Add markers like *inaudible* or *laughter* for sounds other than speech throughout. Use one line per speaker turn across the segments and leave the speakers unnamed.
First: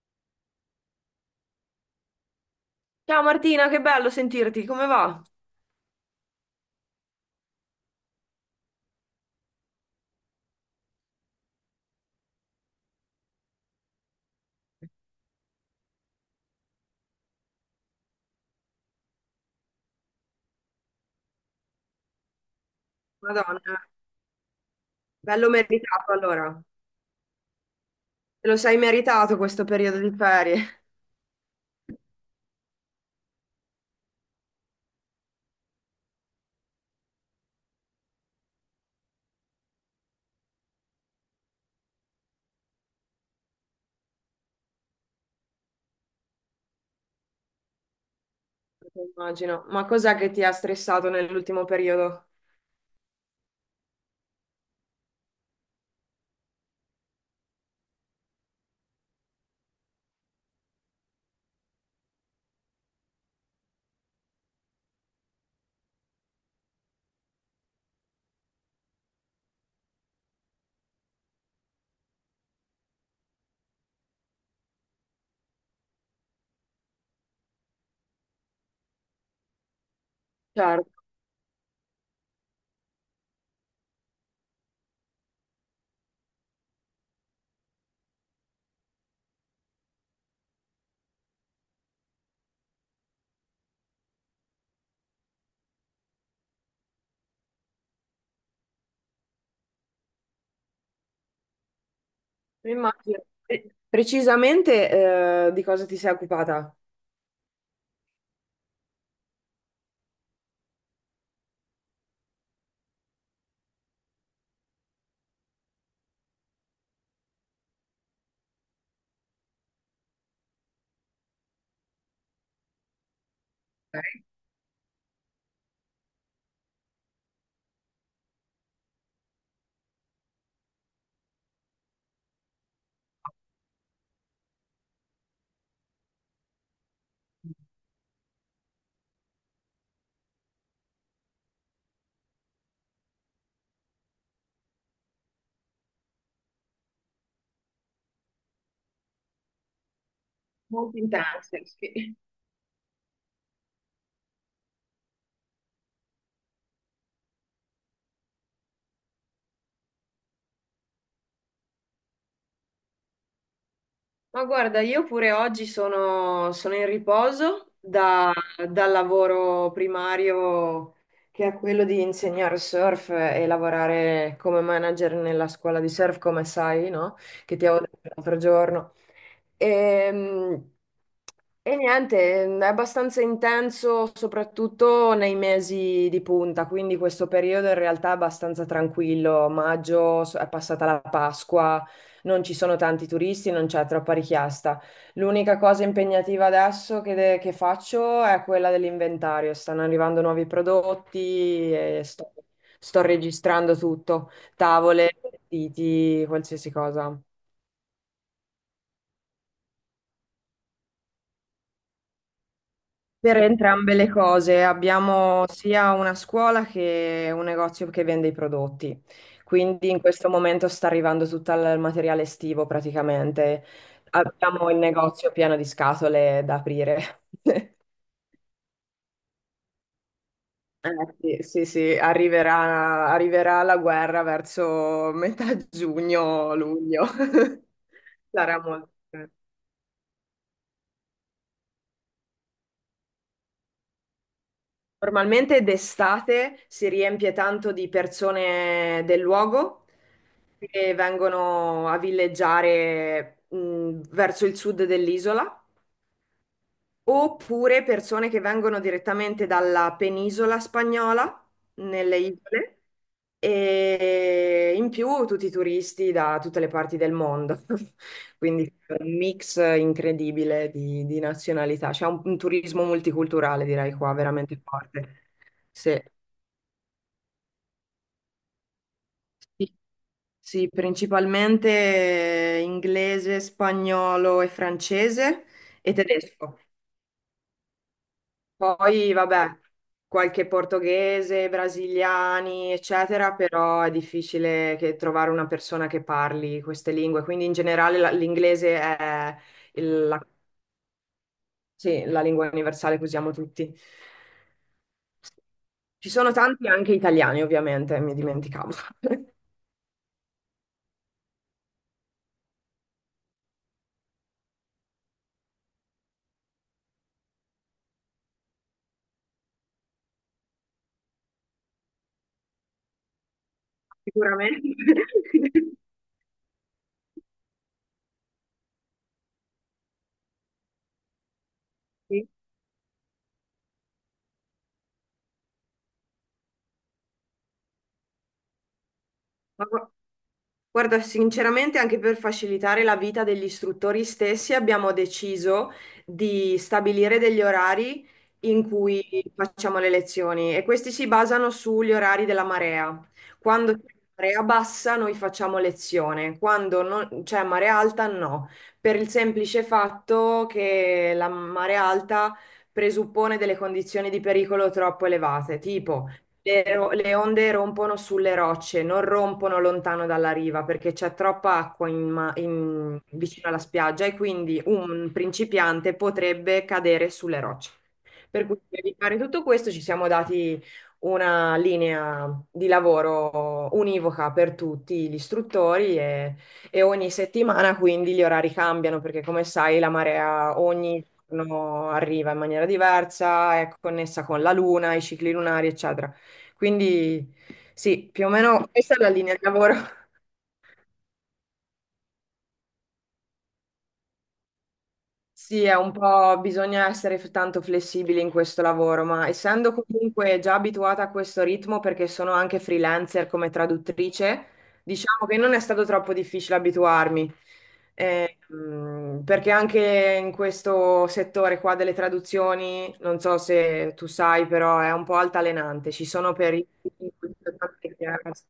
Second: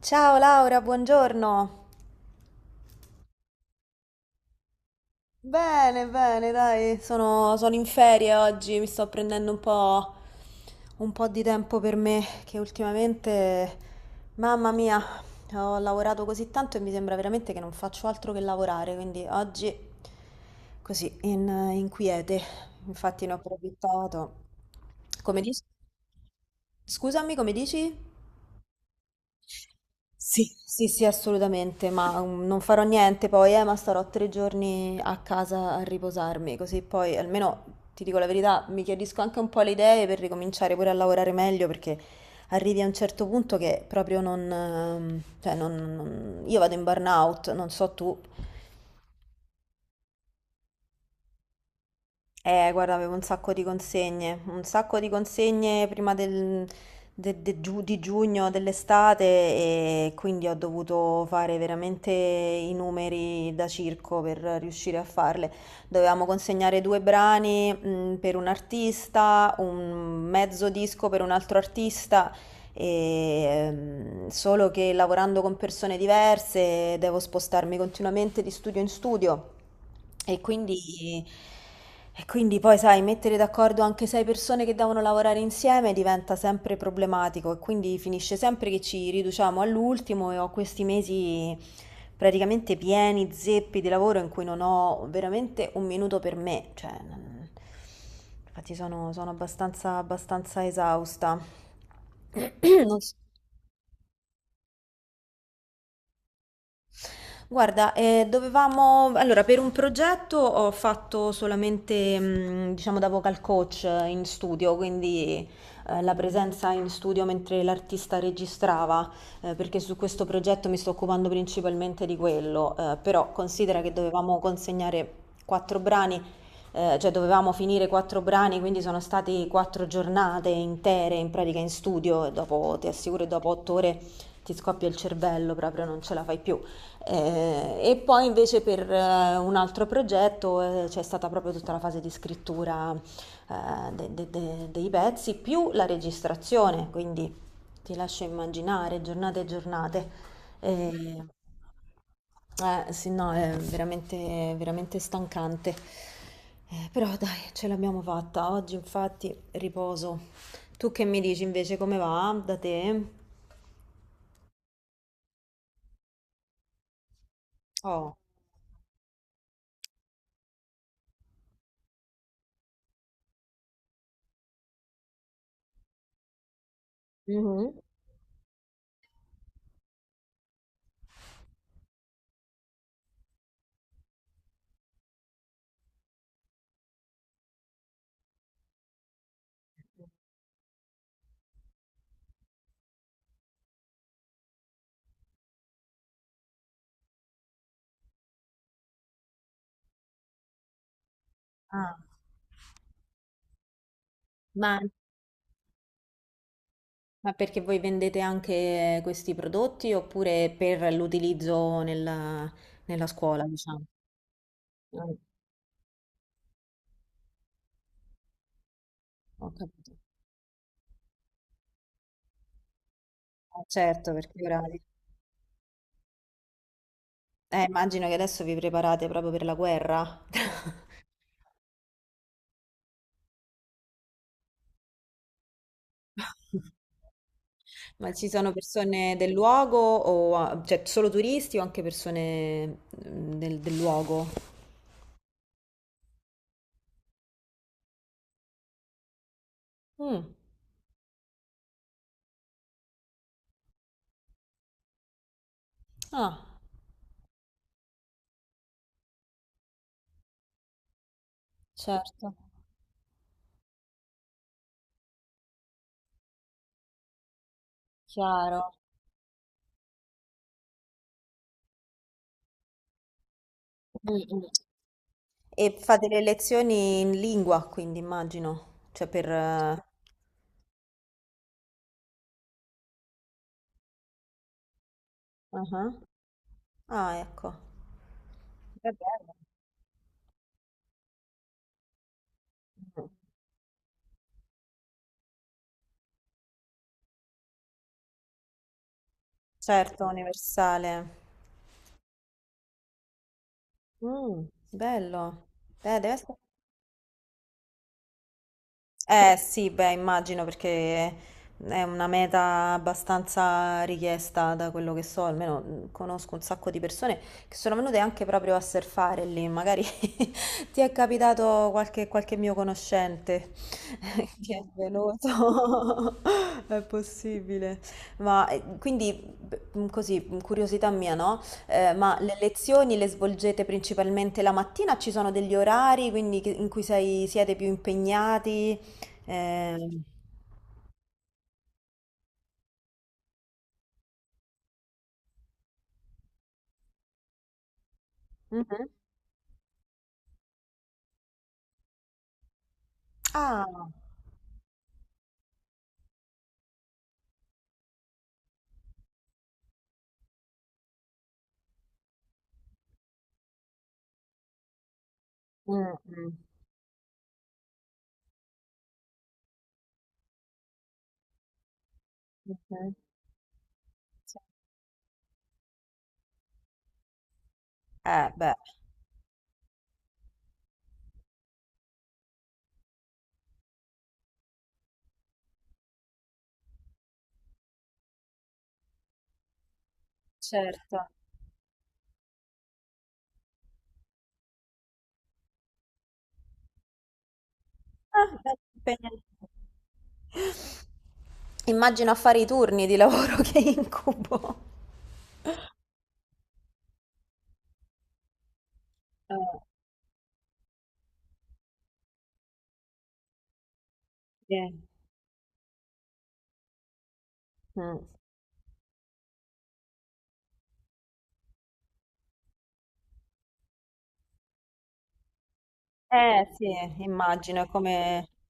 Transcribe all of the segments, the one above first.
Ciao Laura, buongiorno.
Ciao Martina, che bello sentirti, come va?
Bene, bene, dai, sono in ferie oggi, mi sto prendendo un po' di tempo per me, che ultimamente, mamma mia, ho lavorato così tanto e mi sembra veramente che non faccio altro che lavorare, quindi oggi così, in quiete, infatti ne ho
Madonna,
approfittato. Come
bello
dici?
meritato allora.
Scusami, come dici?
Te lo sei meritato questo periodo di
Sì,
ferie.
sì, sì, assolutamente, ma non farò niente poi, ma starò 3 giorni a casa a riposarmi, così poi almeno ti dico la verità, mi chiarisco anche un po' le idee per ricominciare pure a lavorare meglio, perché arrivi a un certo punto che proprio non, cioè non, io vado in burnout, non so tu.
*laughs* Immagino. Ma cos'è che ti ha stressato nell'ultimo periodo?
Guarda, avevo un sacco di consegne, un sacco di consegne prima di giugno, dell'estate e quindi ho dovuto fare veramente i numeri da circo per riuscire a farle. Dovevamo consegnare due brani, per un artista, un mezzo disco per un altro artista e, solo che lavorando con persone diverse devo spostarmi continuamente di studio in studio e
Certo,
quindi, e quindi poi, sai, mettere d'accordo anche sei persone che devono lavorare insieme diventa sempre problematico e quindi finisce sempre che ci riduciamo all'ultimo e ho questi mesi praticamente pieni, zeppi di lavoro in cui non ho veramente un minuto per me, cioè, infatti sono abbastanza, abbastanza esausta. *clears throat* Non so.
immagino. Precisamente, di cosa ti sei occupata?
Guarda, dovevamo, allora per un progetto ho fatto solamente, diciamo, da vocal coach in studio, quindi la presenza in studio mentre l'artista registrava, perché su questo progetto mi sto occupando principalmente di quello, però considera che
Ok.
dovevamo consegnare quattro brani, cioè dovevamo finire quattro brani, quindi sono state 4 giornate intere in pratica in studio e dopo, ti assicuro, dopo 8 ore ti scoppia il cervello, proprio non ce la fai più. E poi invece per un altro progetto c'è stata proprio tutta la fase di scrittura dei pezzi più la registrazione, quindi ti lascio immaginare giornate e giornate.
Molto
Eh,
intense, sì.
sì, no, è veramente, veramente stancante. Però dai, ce l'abbiamo fatta. Oggi infatti riposo. Tu che mi dici invece come va da te?
Ma guarda, io pure oggi sono in riposo. Mm.
Oh.
Dal lavoro primario che è quello di insegnare surf e lavorare come manager nella scuola di surf, come sai, no? Che ti
Mhm.
avevo detto l'altro giorno. Ehm, Niente, è abbastanza intenso, soprattutto nei mesi di punta, quindi questo periodo in realtà è abbastanza tranquillo. È passata la Pasqua, non ci sono tanti turisti, non c'è troppa richiesta. L'unica cosa impegnativa adesso che faccio è quella dell'inventario. Stanno arrivando nuovi prodotti
Ah.
e sto registrando tutto,
Ma
tavole, vestiti, qualsiasi cosa.
Ma perché voi vendete anche questi prodotti oppure per l'utilizzo nella, nella
Per
scuola, diciamo?
entrambe le cose,
Ah.
abbiamo sia una scuola che un negozio che vende i prodotti,
Ho
quindi
capito.
in questo momento sta arrivando tutto il materiale estivo
Ah,
praticamente.
certo, perché ora.
Abbiamo il negozio pieno di scatole da aprire. *laughs*
Immagino che adesso vi preparate proprio per la guerra.
Eh, sì, sì, sì, arriverà la guerra verso metà giugno,
*laughs*
luglio. *laughs*
Ma ci sono
Sarà molto.
persone del luogo o cioè solo turisti o anche persone del luogo?
Normalmente d'estate si riempie tanto di persone del luogo
Mm.
che vengono a villeggiare verso il sud dell'isola,
Ah,
oppure persone che vengono direttamente dalla penisola spagnola, nelle
certo,
isole, e in più tutti i turisti da tutte le parti del mondo. *laughs*
chiaro.
Quindi è un mix incredibile di nazionalità. Un turismo multiculturale, direi qua,
Mm, mm.
veramente forte.
E
Sì.
fate le lezioni in lingua, quindi immagino, cioè per.
Sì, sì, principalmente inglese, spagnolo e francese
Ah,
e tedesco.
ecco. È
Poi,
bello.
vabbè, qualche portoghese, brasiliani,
Mm.
eccetera, però è difficile che- trovare una persona che parli queste lingue. Quindi in generale l'inglese è
Certo,
il- la,
universale.
sì, la lingua universale che usiamo tutti.
Mm, bello. Beh, deve
Ci sono
essere.
tanti anche italiani, ovviamente, mi dimenticavo. *laughs*
Eh sì, beh, immagino perché è una meta abbastanza richiesta da quello che so, almeno conosco un sacco di persone che sono venute anche proprio a surfare lì, magari *laughs* ti è capitato qualche mio conoscente *laughs* che è
Sicuramente. *laughs*
venuto. *laughs* È possibile. Ma quindi, così, curiosità mia, no? Ma
Sì.
le lezioni le svolgete principalmente la mattina? Ci sono degli orari quindi, in cui siete più impegnati?
Ma
Ehm,
Guarda, sinceramente anche per facilitare la vita degli istruttori stessi abbiamo deciso di stabilire degli orari in
mhm.
cui facciamo le lezioni e questi si basano sugli orari della marea.
Ah,
Quando c'è marea bassa noi facciamo lezione, quando c'è marea alta no, per il semplice fatto che la marea alta presuppone delle condizioni di pericolo troppo elevate,
mm,
tipo
mm,
le, le onde rompono sulle rocce, non rompono lontano dalla riva perché c'è troppa acqua
mhm.
vicino alla spiaggia e
Sì.
quindi un principiante potrebbe cadere sulle rocce. Per
Beh,
cui per evitare tutto questo ci siamo dati una linea di lavoro univoca per tutti gli istruttori e ogni settimana quindi gli orari cambiano perché come sai la marea ogni
certo.
giorno arriva in maniera diversa, è connessa con la luna, i cicli lunari, eccetera. Quindi sì,
Ah,
più o
beh,
meno questa è la linea di
impegnativo.
lavoro. *laughs*
Immagino a fare i turni di lavoro *laughs* che incubo.
Sì, è un po', bisogna essere tanto flessibili in questo lavoro, ma
Eh,
essendo comunque già abituata a questo ritmo, perché sono anche freelancer come traduttrice,
sì.
diciamo che non è stato troppo difficile abituarmi.
Mm.
Perché anche in questo settore qua delle traduzioni, non so se tu sai, però è un po' altalenante. Ci sono
Eh
periodi
sì,
in cui c'è
immagino è
tante
come.
chiasse.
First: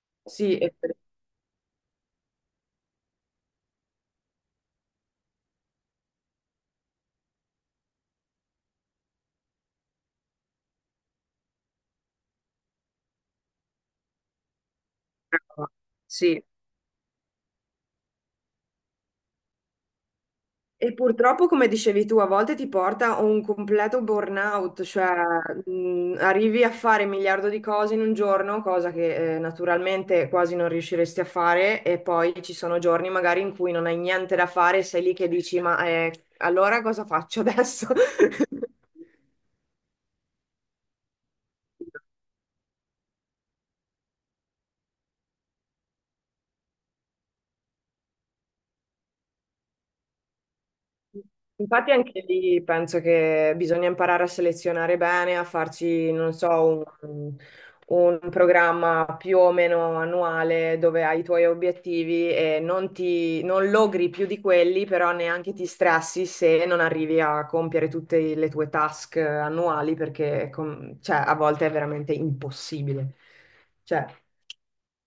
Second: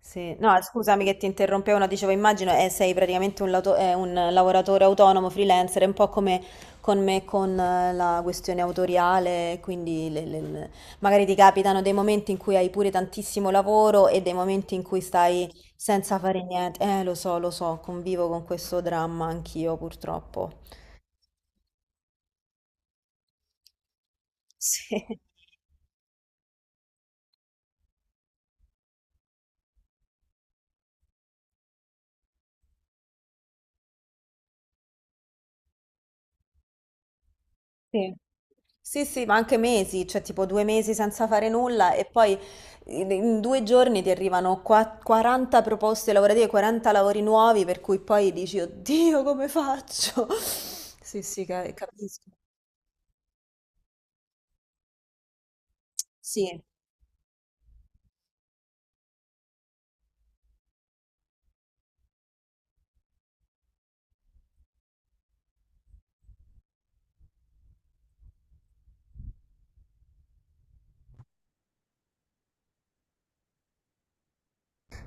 Sì. No,
Sì, e- per-
scusami che ti interrompevo, no, dicevo immagino sei praticamente un lavoratore autonomo, freelancer, è un po' come con me con la questione autoriale, quindi magari ti capitano dei momenti in cui hai pure tantissimo lavoro e dei momenti in cui stai senza fare
sì.
niente. Lo so, lo so, convivo con questo dramma anch'io purtroppo.
E purtroppo, come dicevi tu, a volte ti porta a un completo burnout,
Sì,
cioè
*laughs*
arrivi a fare un miliardo di cose in un giorno, cosa che naturalmente quasi non riusciresti a fare, e poi ci sono giorni magari in cui non hai niente da fare, sei lì che dici, ma allora cosa faccio adesso? *laughs*
sì. Sì, sì, ma anche mesi, cioè tipo 2 mesi senza fare nulla e poi in 2 giorni ti arrivano 40 proposte lavorative, 40 lavori nuovi, per cui poi dici, oddio, come faccio? *laughs* Sì, sì,
Infatti anche
capisco.
lì penso che bisogna imparare a selezionare bene, a farci, non
Sì.
so, un, un programma più o meno annuale dove hai i tuoi obiettivi e non logri più di quelli, però neanche ti stressi se non arrivi a compiere tutte le tue task annuali perché cioè, a volte è veramente impossibile. Cioè,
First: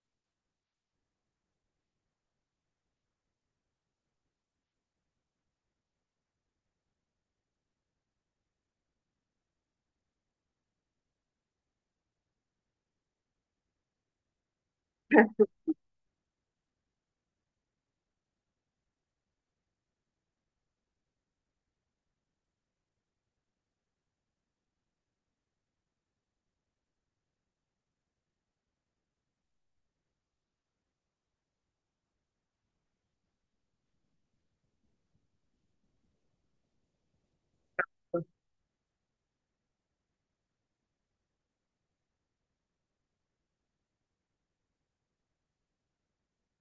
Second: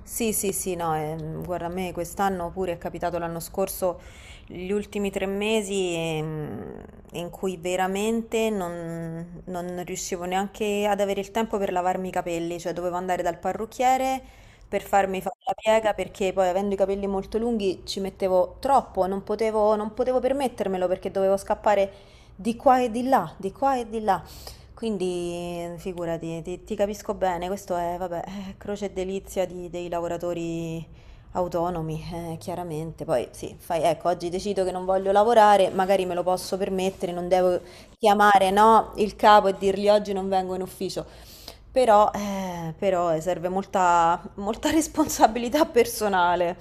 Sì, sì, sì, no, guarda, a me quest'anno pure è capitato l'anno scorso, gli ultimi 3 mesi in cui veramente non, non riuscivo neanche ad avere il tempo per lavarmi i capelli, cioè dovevo andare dal parrucchiere per farmi fare la piega perché poi avendo i capelli molto lunghi ci mettevo troppo, non potevo, non potevo permettermelo perché dovevo scappare di qua e di là, di qua e di là. Quindi figurati, ti capisco bene, questo è, vabbè, *laughs* croce e delizia dei lavoratori autonomi, chiaramente. Poi sì, fai, ecco, oggi decido che non voglio lavorare, magari me lo posso permettere, non devo chiamare, no, il capo e dirgli oggi non vengo in ufficio. Però, serve molta, molta *laughs* responsabilità personale.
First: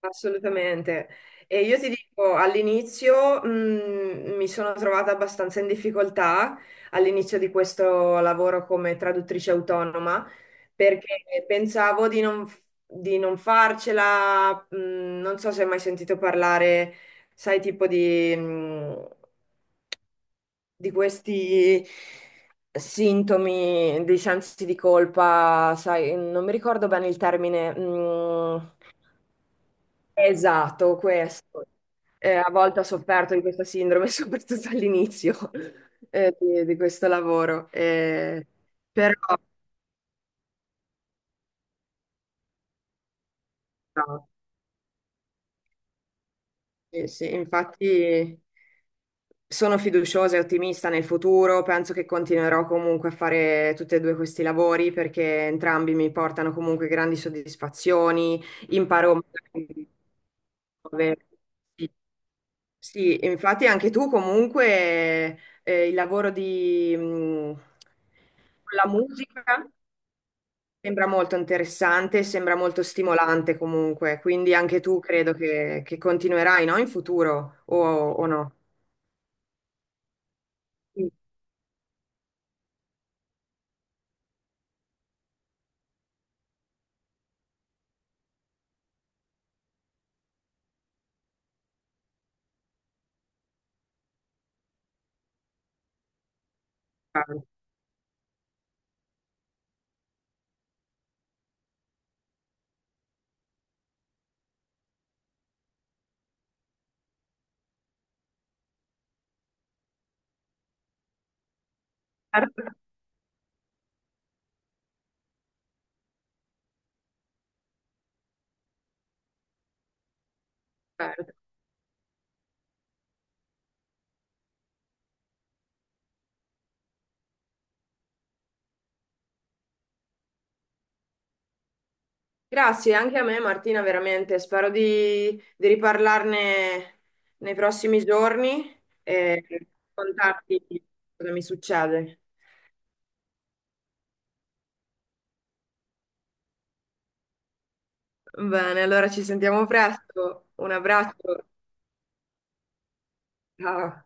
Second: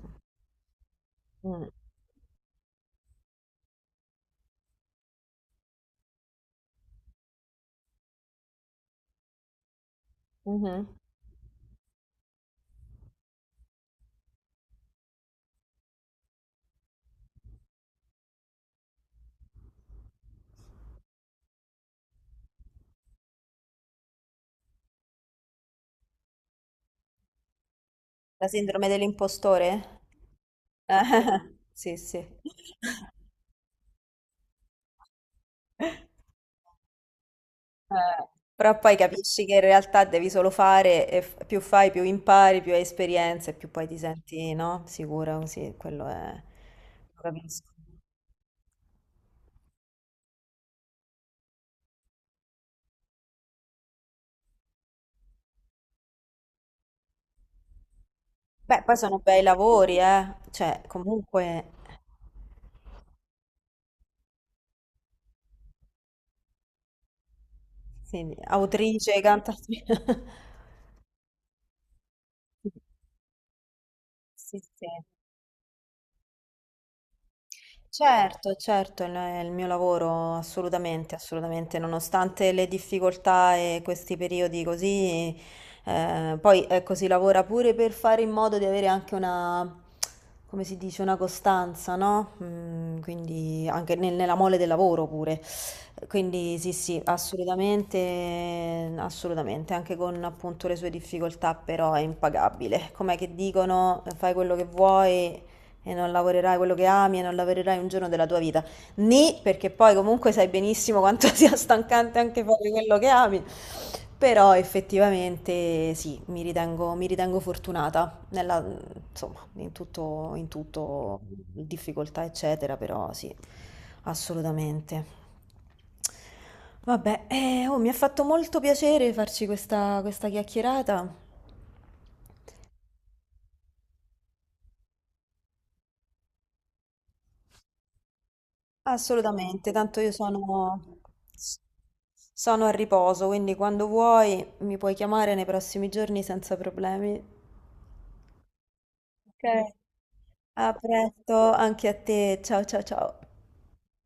assolutamente. E
Mm,
io ti dico, all'inizio mi sono trovata abbastanza in difficoltà all'inizio di questo lavoro come traduttrice autonoma
mhm.
perché pensavo di non farcela, non so se hai mai sentito parlare, sai, di questi sintomi di sensi di colpa, sai, non mi ricordo bene il termine.
La sindrome dell'impostore? *laughs*
Esatto, questo.
Sì, sì.
A volte ho sofferto di questa sindrome, *laughs* soprattutto all'inizio di questo lavoro.
Eh, Però poi
Però,
capisci che in realtà devi solo fare, e più fai, più impari, più hai esperienze, più poi ti
no,
senti, no? Sicura, così, quello è.
Sì,
Lo
sì,
capisco.
infatti sono fiduciosa e ottimista nel futuro. Penso che continuerò comunque a fare tutti e due questi lavori perché entrambi mi portano comunque grandi soddisfazioni.
Beh, poi
Imparo
sono bei
magari
lavori, eh? Cioè,
nuove-
comunque,
sì, e infatti anche tu comunque eh, il lavoro di, mh,
sì,
con la
autrice,
musica
cantatrice. *laughs*
sembra molto interessante, sembra molto stimolante comunque, quindi
Sì,
anche
sì.
tu credo che continuerai, no? In futuro o no?
Certo, certo, il è il mio lavoro,
Sì.
assolutamente, assolutamente, nonostante le difficoltà e questi periodi così, poi ecco, si lavora pure per fare in modo di avere anche una, come si dice, una costanza, no? Mm, quindi anche nella mole del lavoro pure. Quindi sì, sì,
Certo,
assolutamente, assolutamente, anche con appunto le sue difficoltà, però è impagabile. Com'è che dicono, fai quello che vuoi e non lavorerai quello che ami e non lavorerai un giorno della tua vita. Ni, perché poi comunque sai benissimo quanto *laughs* sia stancante anche fare quello che ami. Però effettivamente sì, mi ritengo fortunata nella, insomma, in tutto,
certo.
difficoltà, eccetera, però sì, assolutamente. Vabbè, mi ha fatto molto piacere farci questa chiacchierata.
Grazie anche a me Martina, veramente, di riparlarne nei prossimi giorni e
Assolutamente, tanto io
contarti
sono,
cosa mi succede.
sono a riposo, quindi quando vuoi mi puoi chiamare nei prossimi giorni senza problemi.
Bene, allora ci sentiamo
Ok.
presto. Un
A presto,
abbraccio.
anche a te. Ciao ciao ciao.
Ciao.